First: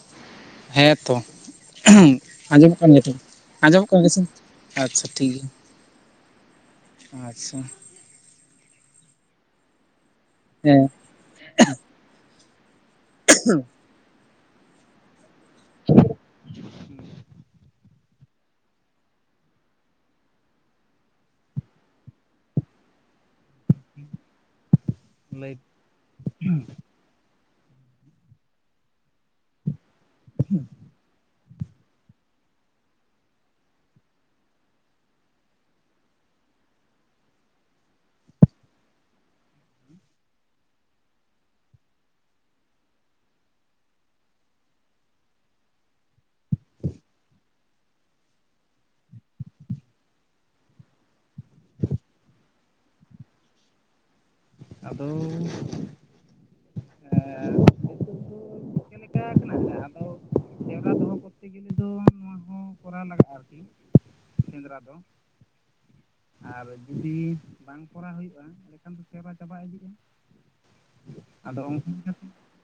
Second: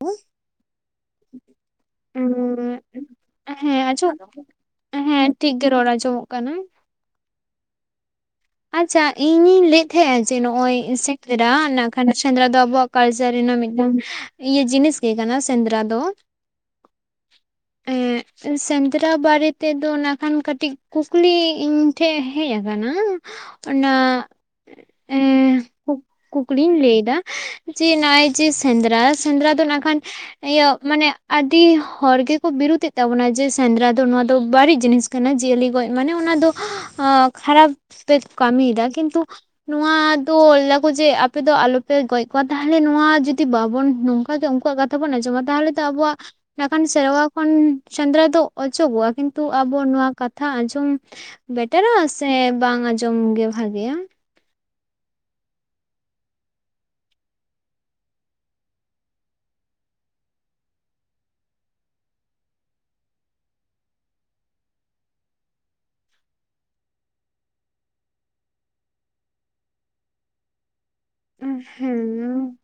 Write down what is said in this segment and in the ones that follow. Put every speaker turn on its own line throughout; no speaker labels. ᱦᱮᱸ
ᱦᱮᱸ ᱛᱚ ᱟᱸᱡᱚᱢᱚᱜ ᱠᱟᱱ ᱜᱮᱭᱟ ᱛᱚ
ᱦᱮᱸ
ᱟᱸᱡᱚᱢᱚᱜ ᱠᱟᱱ
ᱟᱸᱡᱚᱢ
ᱜᱮᱭᱟ ᱥᱮ ᱟᱪᱪᱷᱟ ᱴᱷᱤᱠ
ᱦᱮᱸ
ᱜᱮᱭᱟ
ᱜᱮ ᱨᱚᱲ ᱟᱸᱡᱚᱢᱚᱜ ᱠᱟᱱᱟ
ᱟᱪᱪᱷᱟ
ᱟᱪᱪᱷᱟ ᱤᱧᱤᱧ ᱞᱟᱹᱭᱮᱫ ᱛᱟᱦᱮᱸᱜ ᱡᱮ ᱱᱚᱜᱼᱚᱭ
ᱦᱮᱸ
ᱥᱮᱸᱫᱽᱨᱟ ᱱᱟᱠᱷᱟᱱ ᱥᱮᱸᱫᱽᱨᱟ ᱫᱚ ᱟᱵᱚᱣᱟᱜ ᱠᱟᱞᱪᱟᱨ ᱨᱮᱱᱟᱜ ᱢᱤᱫᱴᱟᱝ ᱤᱭᱟᱹ ᱡᱤᱱᱤᱥ ᱜᱮ ᱠᱟᱱᱟ ᱥᱮᱸᱫᱽᱨᱟ ᱫᱚ ᱮᱸᱜ ᱥᱮᱸᱫᱽᱨᱟ ᱵᱟᱨᱮ ᱛᱮᱫᱚ ᱱᱟᱠᱷᱟᱱ ᱠᱟᱹᱴᱤᱡ ᱠᱩᱠᱞᱤ ᱤᱧ ᱴᱷᱮᱡ ᱦᱮᱡ ᱟᱠᱟᱱᱟ ᱚᱱᱟ
ᱞᱟᱹᱭ
ᱮᱸ ᱠᱩ ᱠᱩᱠᱞᱤᱧ ᱞᱟᱹᱭ ᱫᱟ ᱡᱮ ᱱᱚᱜᱼᱚᱭ ᱡᱮ ᱥᱮᱸᱫᱽᱨᱟ ᱥᱮᱸᱫᱽᱨᱟ ᱫᱚ ᱱᱟᱜ ᱠᱷᱟᱱ ᱤᱭᱟᱹ ᱢᱟᱱᱮ ᱟᱹᱰᱤ ᱦᱚᱲ ᱜᱮᱠᱚ ᱵᱤᱨᱩᱫᱮᱫ ᱛᱟᱵᱚᱱᱟ ᱡᱮ ᱥᱮᱸᱫᱽᱨᱟ ᱫᱚ ᱱᱚᱣᱟ ᱫᱚ ᱵᱟᱹᱲᱤᱡ ᱡᱤᱱᱤᱥ ᱠᱟᱱᱟ ᱡᱤᱭᱟᱹᱞᱤ ᱜᱚᱡ ᱢᱟᱱᱮ ᱚᱱᱟ ᱫᱚ ᱠᱷᱟᱨᱟᱯ ᱯᱮ ᱠᱟᱹᱢᱤᱭ ᱫᱟ ᱠᱤᱱᱛᱩ ᱱᱚᱣᱟ ᱫᱚ ᱞᱟᱹᱭᱟᱠᱚ ᱡᱮ ᱟᱯᱮ ᱫᱚ ᱟᱞᱚᱯᱮ ᱜᱚᱡ ᱠᱚᱣᱟ ᱛᱟᱦᱚᱞᱮ ᱱᱚᱣᱟ ᱡᱩᱫᱤ ᱵᱟᱵᱚᱱ ᱱᱚᱝ ᱚᱱᱠᱟ ᱜᱮ ᱩᱱᱠᱩᱣᱟᱜ ᱠᱟᱛᱷᱟ ᱵᱚᱱ ᱟᱸᱡᱚᱢᱟ ᱛᱟᱦᱚᱞᱮ ᱛᱚ ᱟᱵᱚᱣᱟᱜ ᱤᱱᱟᱹ ᱠᱷᱟᱱ ᱥᱮᱨᱣᱟ ᱠᱷᱚᱱ ᱥᱮᱸᱫᱽᱨᱟ ᱫᱚ ᱚᱪᱚᱜᱚᱜᱼᱟ ᱠᱤᱱᱛᱩ ᱟᱵᱚ ᱱᱚᱣᱟ ᱠᱟᱛᱷᱟ ᱟᱸᱡᱚᱢ ᱵᱮᱴᱟᱨᱟ ᱥᱮ ᱵᱟᱝ ᱟᱸᱡᱚᱢ ᱜᱮ ᱵᱷᱟᱹᱜᱤᱭᱟ
ᱟᱫᱚᱻ [unintelligible] ᱟᱨᱠᱤ ᱥᱮᱸᱫᱽᱨᱟ ᱫᱚ ᱟᱨ ᱡᱩᱫᱤ ᱵᱟᱝ ᱠᱚᱨᱟᱣ ᱦᱩᱭᱩᱜᱼᱟ ᱛᱚᱠᱷᱟᱱ ᱫᱚ ᱥᱮᱨᱣᱟ ᱪᱟᱵᱟ ᱤᱫᱤᱜ-ᱟ ᱟᱫᱚ ᱚᱱᱠᱟ ᱞᱮᱠᱟᱛᱮ
ᱦᱩᱸ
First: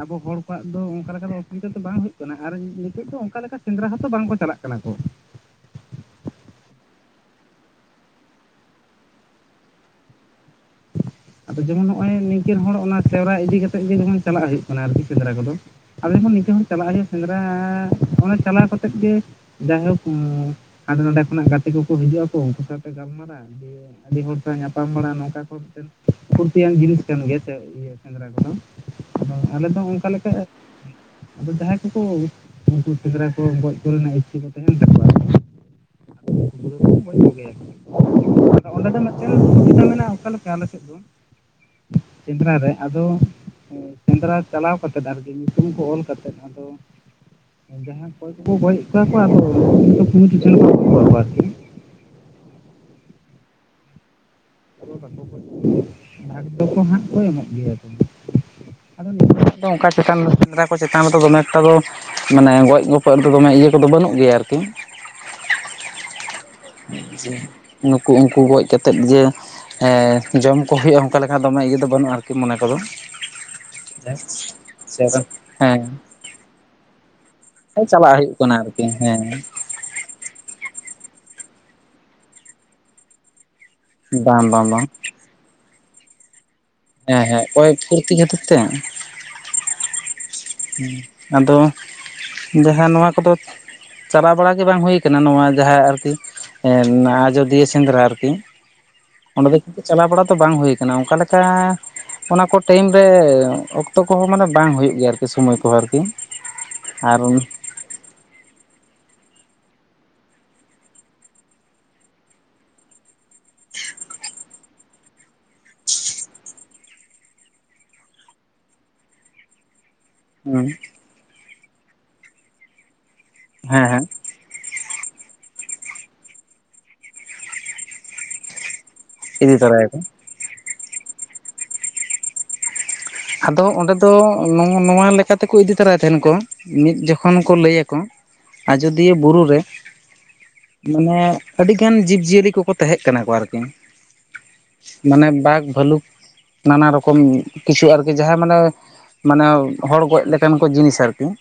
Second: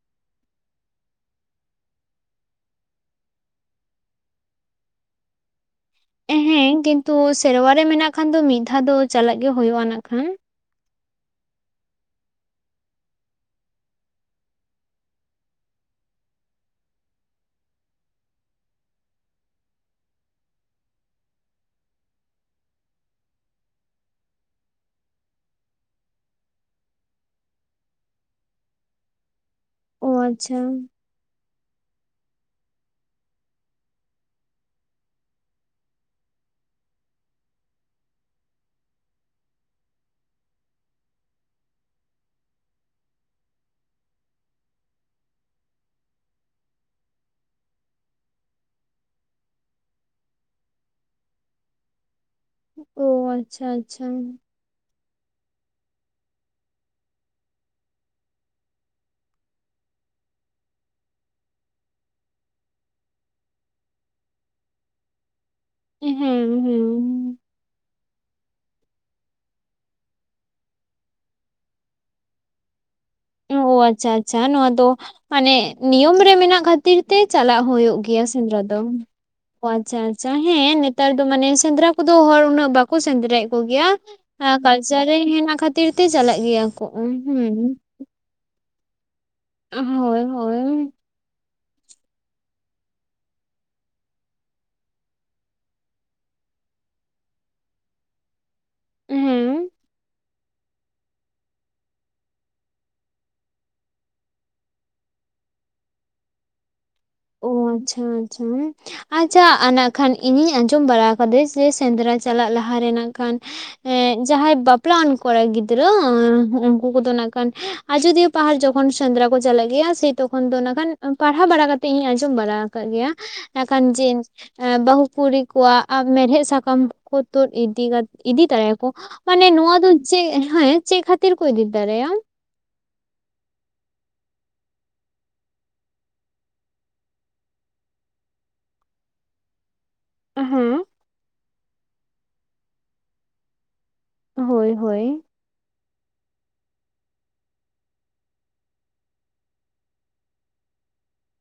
ᱟᱵᱚ ᱦᱚᱲ ᱠᱚᱣᱟᱜ ᱫᱚ ᱚᱱᱠᱟ ᱞᱮᱠᱟ ᱫᱚ ᱚᱥᱩᱵᱤᱫᱷᱟ ᱫᱚ ᱵᱟᱝ ᱦᱩᱭᱩᱜ ᱠᱟᱱᱟ ᱟᱨ ᱱᱤᱛᱚᱜ ᱫᱚ ᱚᱱᱠᱟ ᱞᱮᱠᱟ ᱥᱮᱸᱫᱽᱨᱟ ᱦᱚᱸᱛᱚ ᱵᱟᱝ ᱠᱚ ᱪᱟᱞᱟᱜ ᱠᱟᱱᱟ ᱠᱚ
ᱦᱮᱸ ᱠᱤᱱᱛᱩ ᱥᱮᱨᱣᱟ ᱨᱮ ᱢᱮᱱᱟᱜ ᱠᱷᱟᱱ ᱫᱚ ᱢᱤᱫ ᱫᱷᱟᱣ ᱫᱚ ᱪᱟᱞᱟᱜ ᱜᱮ ᱦᱩᱭᱩᱜᱼᱟ ᱤᱱᱟ. ᱠᱷᱟᱱ
ᱟᱫᱚ ᱡᱮᱢᱚᱱ ᱱᱚᱜᱼᱚᱭ ᱱᱤᱝᱠᱟᱹᱱ ᱦᱚᱲ ᱚᱱᱟ ᱥᱮᱨᱣᱟ ᱤᱫᱤ ᱠᱟᱛᱮᱜ ᱜᱮ ᱡᱮᱢᱚᱱ ᱪᱟᱞᱟᱜ ᱦᱩᱭᱩᱜ ᱠᱟᱱᱟ ᱟᱨᱠᱤ ᱥᱮᱸᱫᱽᱨᱟ ᱠᱚᱫᱚ ᱟᱞᱮ ᱦᱚᱸ ᱱᱤᱝᱠᱟᱹ ᱦᱚᱸ ᱪᱟᱞᱟᱜ ᱦᱩᱭᱩᱜ ᱥᱮᱸᱫᱽᱨᱟᱻ ᱚᱱᱟ ᱪᱟᱞᱟᱣ ᱠᱟᱛᱮᱫ ᱜᱮ ᱡᱟᱭᱦᱳᱠ ᱦᱟᱸᱰᱮ ᱱᱟᱦᱰᱮ ᱠᱷᱚᱱᱟᱜ ᱜᱟᱛᱮ ᱠᱚᱠᱚ ᱦᱤᱡᱩᱜ ᱟᱠᱚ ᱩᱱᱠᱩ ᱥᱟᱶᱛᱮ ᱜᱟᱞᱢᱟᱨᱟ ᱫᱮ ᱟᱹᱰᱤ ᱦᱚᱲ ᱥᱟᱶ ᱧᱟᱯᱟᱢ ᱵᱟᱲᱟ ᱱᱚᱝᱠᱟ ᱦᱚᱲ ᱴᱷᱮᱱ ᱯᱷᱩᱨᱛᱤᱭᱟᱱ ᱡᱤᱱᱤᱥ ᱠᱟᱱ ᱜᱮᱭᱟ ᱥᱮ ᱤᱭᱟᱹ ᱥᱮᱸᱫᱽᱨᱟ ᱠᱚᱫᱚ ᱟᱫᱚ ᱟᱞᱮ ᱫᱚ
ᱚ
ᱚᱱᱠᱟ ᱞᱮᱠᱟ
ᱟᱪᱪᱷᱟ
ᱟᱫᱚ ᱡᱟᱦᱟᱸᱭ ᱠᱚᱠᱚ ᱩᱱᱠᱩ ᱥᱮᱸᱫᱽᱨᱟ ᱠᱚ ᱜᱚᱡ ᱠᱚᱨᱮᱱᱟᱜ ᱤᱪᱪᱷᱟᱹ ᱠᱚ ᱛᱟᱦᱮᱱ ᱛᱟᱠᱚᱣᱟ [unintelligible] ᱠᱤ ᱚᱸᱰᱮ ᱫᱚ ᱢᱤᱫᱴᱮᱱ ᱥᱩᱵᱤᱫᱟ ᱢᱮᱱᱟᱜᱼᱟ ᱚᱠᱟ ᱞᱮᱠᱟ ᱟᱞᱮ [unintelligible] ᱥᱮᱸᱫᱽᱨᱟ ᱨᱮ ᱟᱫᱚ ᱥᱮᱸᱫᱽᱨᱟ ᱪᱟᱞᱟᱣ ᱠᱟᱛᱮᱫ ᱟᱨᱠᱤ ᱧᱩᱛᱩᱢ ᱠᱚ ᱚᱞ ᱠᱟᱛᱮᱫ ᱟᱫᱚ ᱡᱟᱦᱟᱱ ᱠᱚᱭ ᱠᱚᱠᱚ ᱜᱚᱡ ᱮᱫ ᱠᱚᱣᱟ [unintelligible] ᱜᱚᱡ ᱠᱚᱣᱟ ᱟᱨᱠᱤ
ᱚ ᱟᱪᱪᱷᱟ ᱟᱪᱪᱷᱟ
[unintelligible] ᱵᱷᱟᱜ ᱫᱚᱠᱚ ᱱᱟᱦᱟᱜ ᱠᱚ ᱮᱢᱚᱜ ᱜᱮᱭᱟ ᱠᱚ ᱟᱫᱚ ᱱᱤᱛᱚᱜ ᱫᱚ ᱚᱱᱠᱟ ᱪᱮᱛᱟᱱ ᱥᱮᱸᱫᱽᱨᱟ ᱠᱚ ᱪᱮᱛᱟᱱ ᱨᱮᱫᱚ ᱫᱚᱢᱮ ᱮᱠᱴᱟ ᱫᱚ ᱢᱟᱱᱮ ᱜᱚᱡ ᱜᱚᱯᱚᱡ ᱨᱮᱫᱚ ᱫᱚᱢᱮ ᱤᱭᱟᱹ ᱠᱚᱫᱚ ᱵᱟᱹᱱᱩᱜ ᱜᱮᱭᱟ ᱟᱨᱠᱤ
ᱦᱮᱸ ᱦᱮᱸ
ᱱᱩᱠᱩ ᱩᱱᱠᱩ ᱜᱚᱡ ᱠᱟᱛᱮᱫ ᱡᱮ ᱦᱮᱸ ᱡᱚᱢ ᱠᱚ ᱦᱩᱭᱩᱜᱼᱟ ᱚᱱᱠᱟ ᱞᱮᱠᱟ ᱫᱚᱢᱮ ᱤᱭᱟᱹ ᱫᱚ ᱵᱟᱹᱱᱩᱜᱼᱟ ᱟᱨᱠᱤ ᱢᱚᱱᱮ ᱠᱚᱫᱚ
ᱚ ᱟᱪᱪᱷᱟ ᱟᱪᱪᱷᱟ ᱱᱚᱣᱟ ᱫᱚ ᱢᱟᱱᱮ
ᱦᱮᱸ
ᱱᱤᱭᱚᱢ ᱨᱮ ᱢᱮᱱᱟᱜ ᱠᱷᱟᱹᱛᱤᱨ ᱛᱮ ᱪᱟᱞᱟᱜ ᱦᱩᱭᱩᱜ
ᱪᱟᱞᱟᱜ
ᱜᱮᱭᱟ
ᱠᱟᱱᱟ
ᱥᱮᱸᱫᱽᱨᱟ ᱫᱚ
ᱟᱨᱠᱤ ᱦᱮᱸ
ᱚ ᱟᱪᱪᱷᱟ ᱟᱪᱪᱷᱟ ᱦᱮᱸᱻ ᱱᱮᱛᱟᱨ ᱫᱚ ᱢᱟᱱᱮ ᱥᱮᱸᱫᱽᱨᱟ ᱠᱚᱫᱚ ᱦᱚᱲ ᱩᱱᱟᱹᱜ ᱵᱟᱠᱚ ᱥᱮᱸᱫᱽᱨᱟᱭᱮᱫ ᱠᱚᱜᱮᱭᱟ
ᱵᱟᱝ ᱵᱟᱝ ᱵᱟᱝ
ᱠᱟᱞᱪᱟᱨ ᱨᱮ ᱦᱮᱱᱟᱜ ᱠᱷᱟᱹᱛᱤᱨ ᱛᱮ ᱪᱟᱞᱟᱜ ᱜᱮᱭᱟ ᱠᱚ ᱦᱩᱸ
ᱦᱮᱸ ᱦᱮᱸ ᱚᱠᱚᱭ ᱯᱷᱩᱨᱛᱤ ᱠᱷᱟᱹᱛᱤᱨ ᱛᱮ
ᱦᱳᱭ ᱦᱳᱭ
ᱟᱫᱚ ᱡᱟᱦᱟ ᱱᱚᱣᱟ ᱠᱚᱫᱚ ᱪᱟᱞᱟᱣ ᱵᱟᱲᱟ ᱜᱮ ᱵᱟᱝ ᱦᱩᱭ ᱠᱟᱱᱟ ᱱᱚᱣᱟ ᱡᱟᱦᱟᱸ ᱟᱨᱠᱤ ᱦᱮᱸ ᱚᱱᱟ ᱟᱡᱚᱫᱤᱭᱟᱹ ᱥᱮᱸᱫᱽᱨᱟ ᱟᱨᱠᱤ, ᱚᱸᱰᱮ
ᱦᱮᱸ
ᱫᱚ ᱪᱟᱞᱟᱣ ᱵᱟᱲᱟ ᱛᱚ ᱵᱟᱝ ᱦᱩᱭ ᱟᱠᱟᱱᱟ ᱚᱱᱠᱟ ᱞᱮᱠᱟ ᱚᱱᱟ ᱠᱚ ᱴᱟᱭᱤᱢ ᱨᱮ ᱚᱠᱛᱚ ᱠᱚᱦᱚᱸ ᱢᱟᱱᱮ ᱵᱟᱝ ᱦᱩᱭᱩᱜ ᱜᱮᱭᱟ ᱟᱨᱠᱤ ᱥᱚᱢᱚᱭ ᱠᱚ ᱟᱨᱠᱤ ᱟᱨ
ᱚ ᱟᱪᱪᱷᱟ ᱟᱪᱪᱷᱟ ᱦᱮᱸ ᱟᱪᱪᱷᱟ ᱤᱱᱟᱹ ᱠᱷᱟᱱ ᱤᱧᱤᱧ ᱟᱸᱡᱚᱢ ᱵᱟᱲᱟ ᱠᱟᱫᱟ ᱡᱮ ᱥᱮᱸᱫᱽᱨᱟ ᱪᱟᱞᱟᱜ ᱞᱟᱦᱟ ᱨᱮ ᱱᱟᱜ ᱠᱷᱟᱱ ᱮᱸ ᱡᱟᱦᱟᱸᱭ ᱵᱟᱯᱞᱟᱣᱟᱱ ᱠᱚᱲᱟ ᱜᱤᱫᱽᱨᱟᱹ ᱩᱱᱠᱩ ᱠᱚᱫᱚ ᱱᱟᱜ ᱠᱷᱟᱱ ᱟᱡᱚᱫᱤᱭᱟᱹ ᱯᱟᱦᱟᱲ ᱡᱚᱠᱷᱚᱱ ᱥᱮᱸᱫᱽᱨᱟ ᱠᱚ ᱪᱟᱞᱟᱜ ᱜᱮᱭᱟ ᱥᱮ ᱛᱚᱠᱷᱚᱱ ᱫᱚ ᱠᱷᱟᱱ ᱯᱟᱲᱦᱟᱣ ᱵᱟᱲᱟ ᱠᱟᱛᱮᱫ ᱤᱧ ᱟᱸᱡᱚᱢ ᱵᱟᱲᱟ ᱟᱠᱟᱫ ᱜᱮᱭᱟ ᱮᱠᱷᱟᱱ
ᱦᱮᱸ ᱦᱮᱸ
ᱡᱮ ᱵᱟᱹᱦᱩ ᱠᱩᱲᱤ ᱠᱚᱣᱟᱜ ᱢᱮᱲᱦᱮᱫ ᱥᱟᱠᱚᱢ ᱠᱚ ᱛᱩᱫ ᱤᱫᱤ ᱤᱫᱤ ᱛᱟᱨᱟᱭᱟᱠᱚ ᱢᱟᱱᱮ
ᱤᱫᱤ
ᱱᱚᱣᱟ ᱫᱚ
ᱛᱚᱨᱟᱭᱟᱠᱚ
ᱪᱮᱫ ᱦᱮᱸ ᱪᱮᱫ ᱠᱷᱟᱹᱛᱤᱨ ᱠᱚ ᱤᱫᱤ ᱛᱟᱨᱟᱭᱟ?
ᱟᱫᱚ ᱚᱸᱰᱮ ᱫᱚ ᱱᱚᱣᱟ ᱞᱮᱠᱟ ᱛᱮᱠᱚ ᱤᱫᱤ ᱛᱚᱨᱟᱭ ᱛᱟᱦᱮᱱ ᱠᱚ ᱢᱤᱫ ᱡᱚᱠᱷᱚᱱ ᱠᱚ ᱞᱟᱹᱭ ᱟᱠᱚ ᱟᱡᱚᱫᱤᱭᱟᱹ ᱵᱩᱨᱩ ᱨᱮ
ᱦᱮᱸ
ᱢᱟᱱᱮ ᱟᱹᱰᱤᱜᱟᱱ ᱡᱤᱵᱽ ᱡᱤᱭᱟᱹᱞᱤ ᱠᱚᱠᱚ ᱛᱟᱦᱮᱸᱜ ᱠᱟᱱᱟ ᱠᱚ ᱟᱨᱠᱤ
ᱦᱳᱭ ᱦᱳᱭ
ᱢᱟᱱᱮ ᱵᱟᱜᱽ ᱵᱷᱟᱹᱞᱩᱠ ᱱᱟᱱᱟ ᱨᱚᱠᱚᱢ ᱠᱤᱪᱷᱩ ᱟᱨ ᱼᱼ ᱡᱟᱦᱟᱸᱭ ᱢᱟᱱᱮ ᱢᱟᱱᱮ ᱦᱚᱲ ᱜᱚᱡ ᱞᱮᱠᱟᱱ ᱠᱚ ᱡᱤᱱᱤᱥ ᱟᱨᱠᱤ ᱾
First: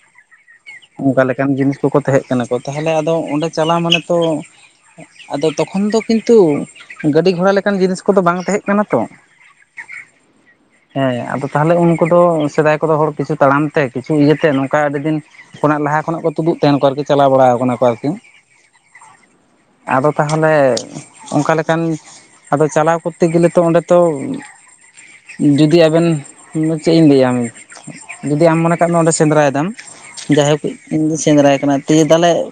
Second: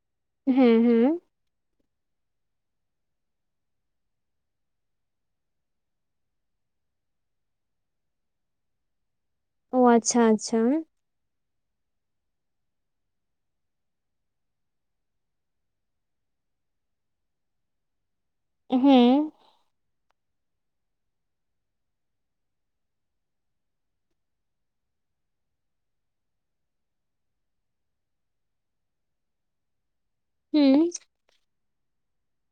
ᱦᱮᱸ ᱦᱮᱸ ᱾
ᱠᱟᱱ ᱡᱤᱱᱤᱥ ᱠᱚᱠᱚ ᱛᱟᱦᱮᱸ ᱠᱟᱱᱟ ᱠᱚ ᱛᱟᱦᱞᱮ ᱟᱫᱚ ᱚᱸᱰᱮ ᱪᱟᱞᱟᱣ ᱢᱟᱱᱮ ᱛᱚ ᱼᱼ ᱟᱫᱚ ᱛᱚᱠᱷᱚᱱ ᱫᱚ ᱠᱤᱱᱛᱩ ᱜᱟᱹᱰᱤ ᱜᱷᱚᱲᱟ ᱞᱮᱠᱟᱱ ᱡᱤᱱᱤᱥ ᱠᱚᱫᱚ ᱵᱟᱝ ᱛᱟᱦᱮᱸ ᱠᱟᱱᱟ ᱛᱚ ᱾
ᱚ ᱟᱪᱪᱷᱟ ᱟᱪᱪᱷᱟ ᱦᱮᱸ
ᱦᱮᱸ ᱟᱫᱚ ᱛᱟᱞᱦᱮ ᱩᱱᱠᱩ ᱫᱚ ᱥᱮᱫᱟᱭ ᱠᱚᱫᱚ ᱦᱚᱲ ᱠᱤᱪᱷᱩ ᱛᱟᱲᱟᱢ ᱛᱮ ᱠᱤᱪᱷᱩ ᱤᱭᱟᱹᱛᱮ ᱱᱚᱝᱠᱟ ᱟᱹᱰᱤ ᱫᱤᱱ ᱼᱼ ᱠᱷᱚᱱᱟᱜ ᱞᱟᱦᱟ ᱠᱷᱚᱱᱟᱜ ᱠᱚ ᱛᱩᱫᱩᱜ ᱛᱟᱦᱮᱱ ᱠᱚ ᱟᱨᱠᱤ ᱪᱟᱞᱟᱣ ᱵᱟᱲᱟ ᱠᱟᱱᱟ ᱠᱚ ᱟᱨᱠᱤ ᱾
ᱦᱮᱸ ᱾
ᱟᱫᱚ ᱛᱟᱦᱚᱞᱮ ᱚᱱᱠᱟ ᱞᱮᱠᱟᱱ ᱼᱼ ᱟᱫᱚ ᱪᱟᱞᱟᱣ ᱠᱚᱨᱛᱮ ᱜᱮᱞᱮ ᱛᱚ ᱚᱸᱰᱮ ᱛᱚ ᱡᱩᱫᱤ ᱟᱵᱮᱱ ᱼᱼ ᱤᱧ ᱢᱟ ᱪᱤᱜ ᱤᱧ ᱞᱟᱹᱭᱟᱢ ᱡᱩᱫᱤ ᱟᱢ ᱢᱚᱱᱮ ᱠᱟᱜ ᱢᱮ ᱚᱸᱰᱮ ᱥᱮᱸᱫᱽᱨᱟᱭᱮᱫᱟᱢ ᱡᱟᱭᱦᱳᱠ
ᱦᱩᱸ
ᱼᱼ ᱥᱮᱸᱫᱽᱨᱟᱭ ᱠᱟᱱᱟ ᱫᱤᱭᱮ ᱛᱟᱦᱞᱮ ᱼᱼ